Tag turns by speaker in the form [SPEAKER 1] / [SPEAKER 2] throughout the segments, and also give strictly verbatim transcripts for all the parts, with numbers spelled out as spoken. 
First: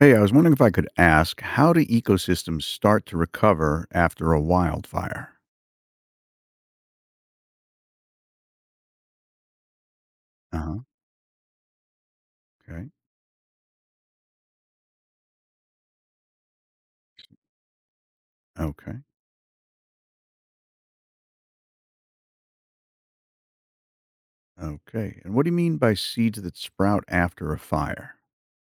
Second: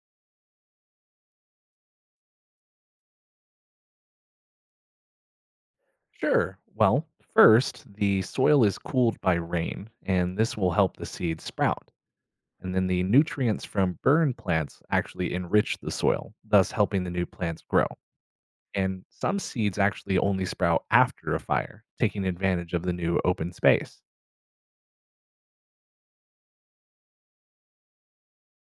[SPEAKER 1] Hey, I was wondering if I could ask, how do ecosystems start to recover after a wildfire?
[SPEAKER 2] Sure. Well, first, the soil is cooled by rain, and this will
[SPEAKER 1] Uh-huh.
[SPEAKER 2] help the seeds sprout. And then
[SPEAKER 1] Okay.
[SPEAKER 2] the nutrients from burn plants actually enrich the soil, thus helping the new plants grow.
[SPEAKER 1] Okay.
[SPEAKER 2] And some seeds actually only sprout after a fire, taking advantage of the new open space.
[SPEAKER 1] Okay. And what do you mean by seeds that sprout after a fire?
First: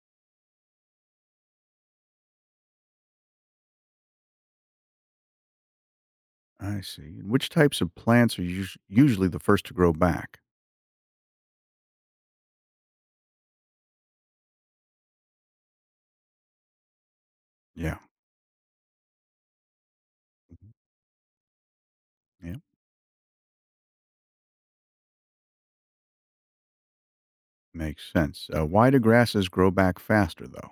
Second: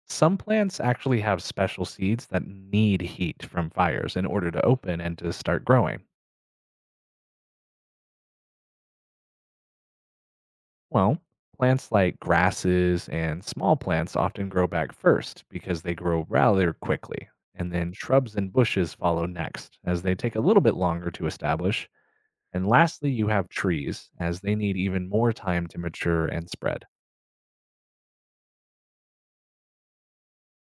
[SPEAKER 2] Some plants actually have special seeds that need heat from fires in order to open and to start growing.
[SPEAKER 1] I see. And which types of plants are us- usually the first to grow back?
[SPEAKER 2] Well, plants like grasses and small plants often grow back first because they grow rather quickly. And then
[SPEAKER 1] Yeah.
[SPEAKER 2] shrubs and bushes follow next, as they take a little
[SPEAKER 1] Mhm.
[SPEAKER 2] bit longer to establish.
[SPEAKER 1] Yeah.
[SPEAKER 2] And lastly, you have trees, as they need even more time to mature and spread.
[SPEAKER 1] Makes sense. Uh, why do grasses grow back faster, though?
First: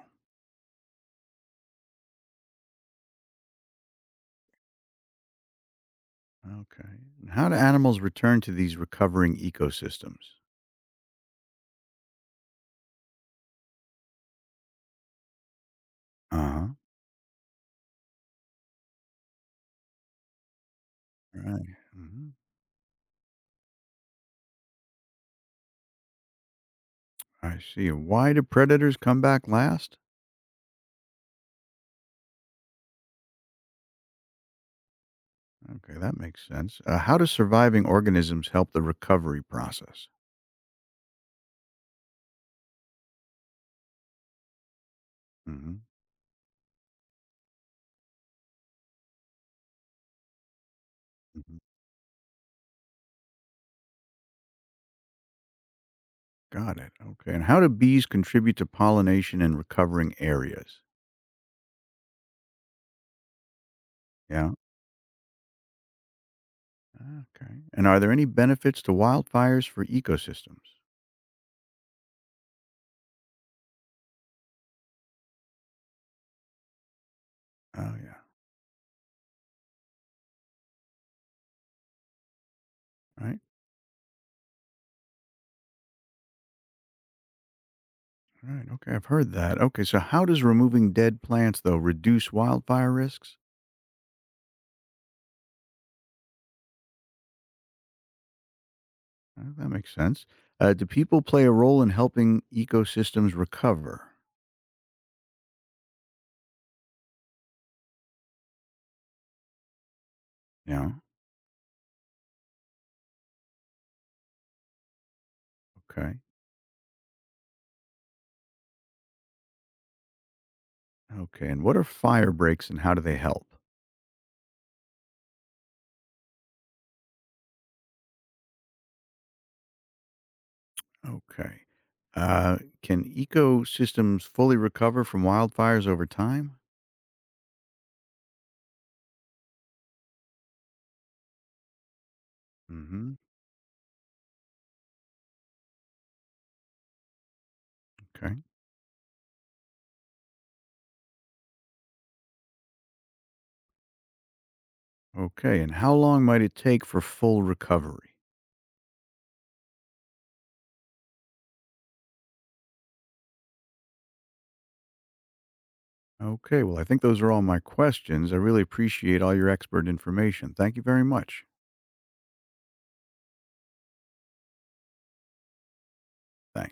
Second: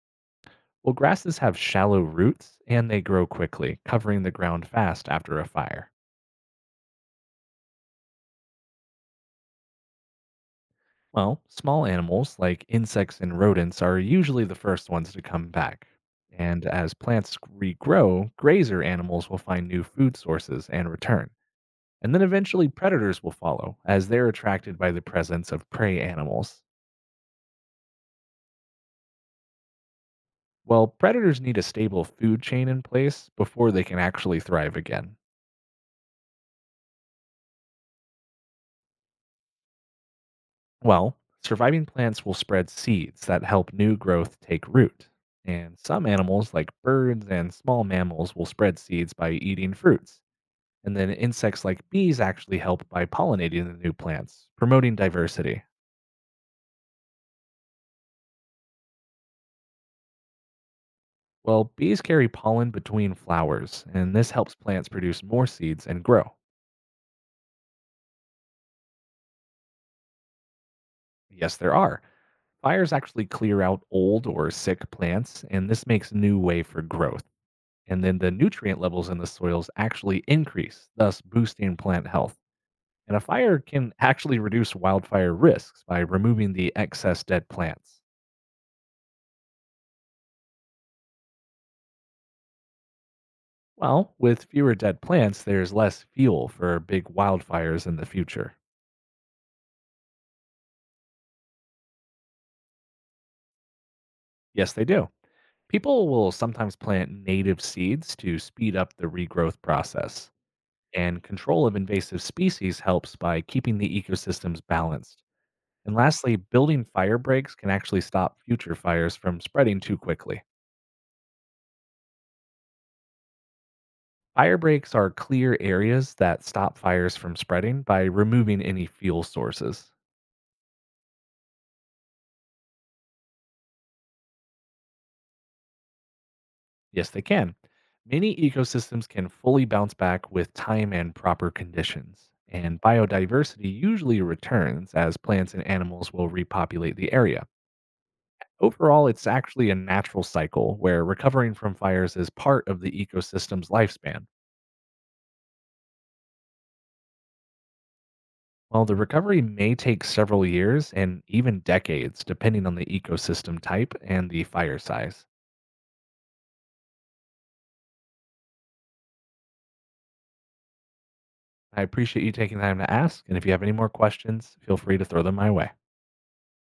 [SPEAKER 2] Well, grasses have shallow roots and they grow quickly, covering the ground fast after a fire.
[SPEAKER 1] Okay. And how do animals return to these recovering ecosystems?
[SPEAKER 2] Well, small animals like insects and rodents are usually the first ones to come back.
[SPEAKER 1] Uh huh.
[SPEAKER 2] And as plants regrow, grazer animals will find new food sources and return.
[SPEAKER 1] Right.
[SPEAKER 2] And then
[SPEAKER 1] Hmm.
[SPEAKER 2] eventually predators will follow, as they're attracted by the presence of prey animals.
[SPEAKER 1] I see. Why do predators come back last?
[SPEAKER 2] Well, predators need a stable food chain in place before they can actually thrive again.
[SPEAKER 1] Okay, that makes sense. Uh, how do surviving organisms help the recovery process?
[SPEAKER 2] Well, surviving plants will spread seeds that help new growth take root.
[SPEAKER 1] Hmm.
[SPEAKER 2] And some animals, like birds and small mammals, will spread seeds by eating fruits. And then
[SPEAKER 1] Hmm.
[SPEAKER 2] insects like bees actually help by pollinating the new plants, promoting diversity.
[SPEAKER 1] Got it. Okay, and how do bees contribute to pollination in recovering areas?
[SPEAKER 2] Well, bees carry pollen between flowers, and this
[SPEAKER 1] Yeah.
[SPEAKER 2] helps plants produce more seeds and grow.
[SPEAKER 1] Okay. And are there any benefits to wildfires for ecosystems?
[SPEAKER 2] Yes, there are. Fires actually clear out old or sick plants, and this makes new way for growth.
[SPEAKER 1] Oh,
[SPEAKER 2] And
[SPEAKER 1] yeah.
[SPEAKER 2] then the nutrient levels in the soils actually increase, thus boosting plant health. And a
[SPEAKER 1] Right.
[SPEAKER 2] fire can actually reduce wildfire risks by removing the excess dead plants.
[SPEAKER 1] Right. Okay, I've heard that. Okay, so how does removing dead plants though reduce wildfire risks?
[SPEAKER 2] Well, with fewer dead plants, there's less fuel for big wildfires in the future.
[SPEAKER 1] Uh, that makes sense. Uh, do people play a role in helping ecosystems recover?
[SPEAKER 2] Yes, they do. People will sometimes plant native seeds to speed up the regrowth process.
[SPEAKER 1] Yeah.
[SPEAKER 2] And control of invasive species helps by keeping the ecosystems balanced. And
[SPEAKER 1] Okay.
[SPEAKER 2] lastly, building fire breaks can actually stop future fires from spreading too quickly.
[SPEAKER 1] Okay. And what are fire breaks and how do they help?
[SPEAKER 2] Fire breaks are clear areas that stop fires from spreading by removing any fuel sources.
[SPEAKER 1] Okay. Uh, can ecosystems fully recover from wildfires over time?
[SPEAKER 2] Yes, they can. Many ecosystems can fully bounce back with time and proper conditions, and
[SPEAKER 1] Hmm.
[SPEAKER 2] biodiversity usually returns as plants and animals will repopulate the area.
[SPEAKER 1] Okay.
[SPEAKER 2] Overall, it's actually a natural cycle where recovering from fires is part of the ecosystem's lifespan.
[SPEAKER 1] Okay. And how long might it take for full recovery?
[SPEAKER 2] While the recovery may take several years and even decades, depending on the ecosystem type and the fire size.
[SPEAKER 1] Okay. Well, I think those are all my questions. I really appreciate all your expert information. Thank you very much.
[SPEAKER 2] I appreciate you taking the time to ask, and if you have any more questions, feel free to throw them my way.
[SPEAKER 1] Thanks.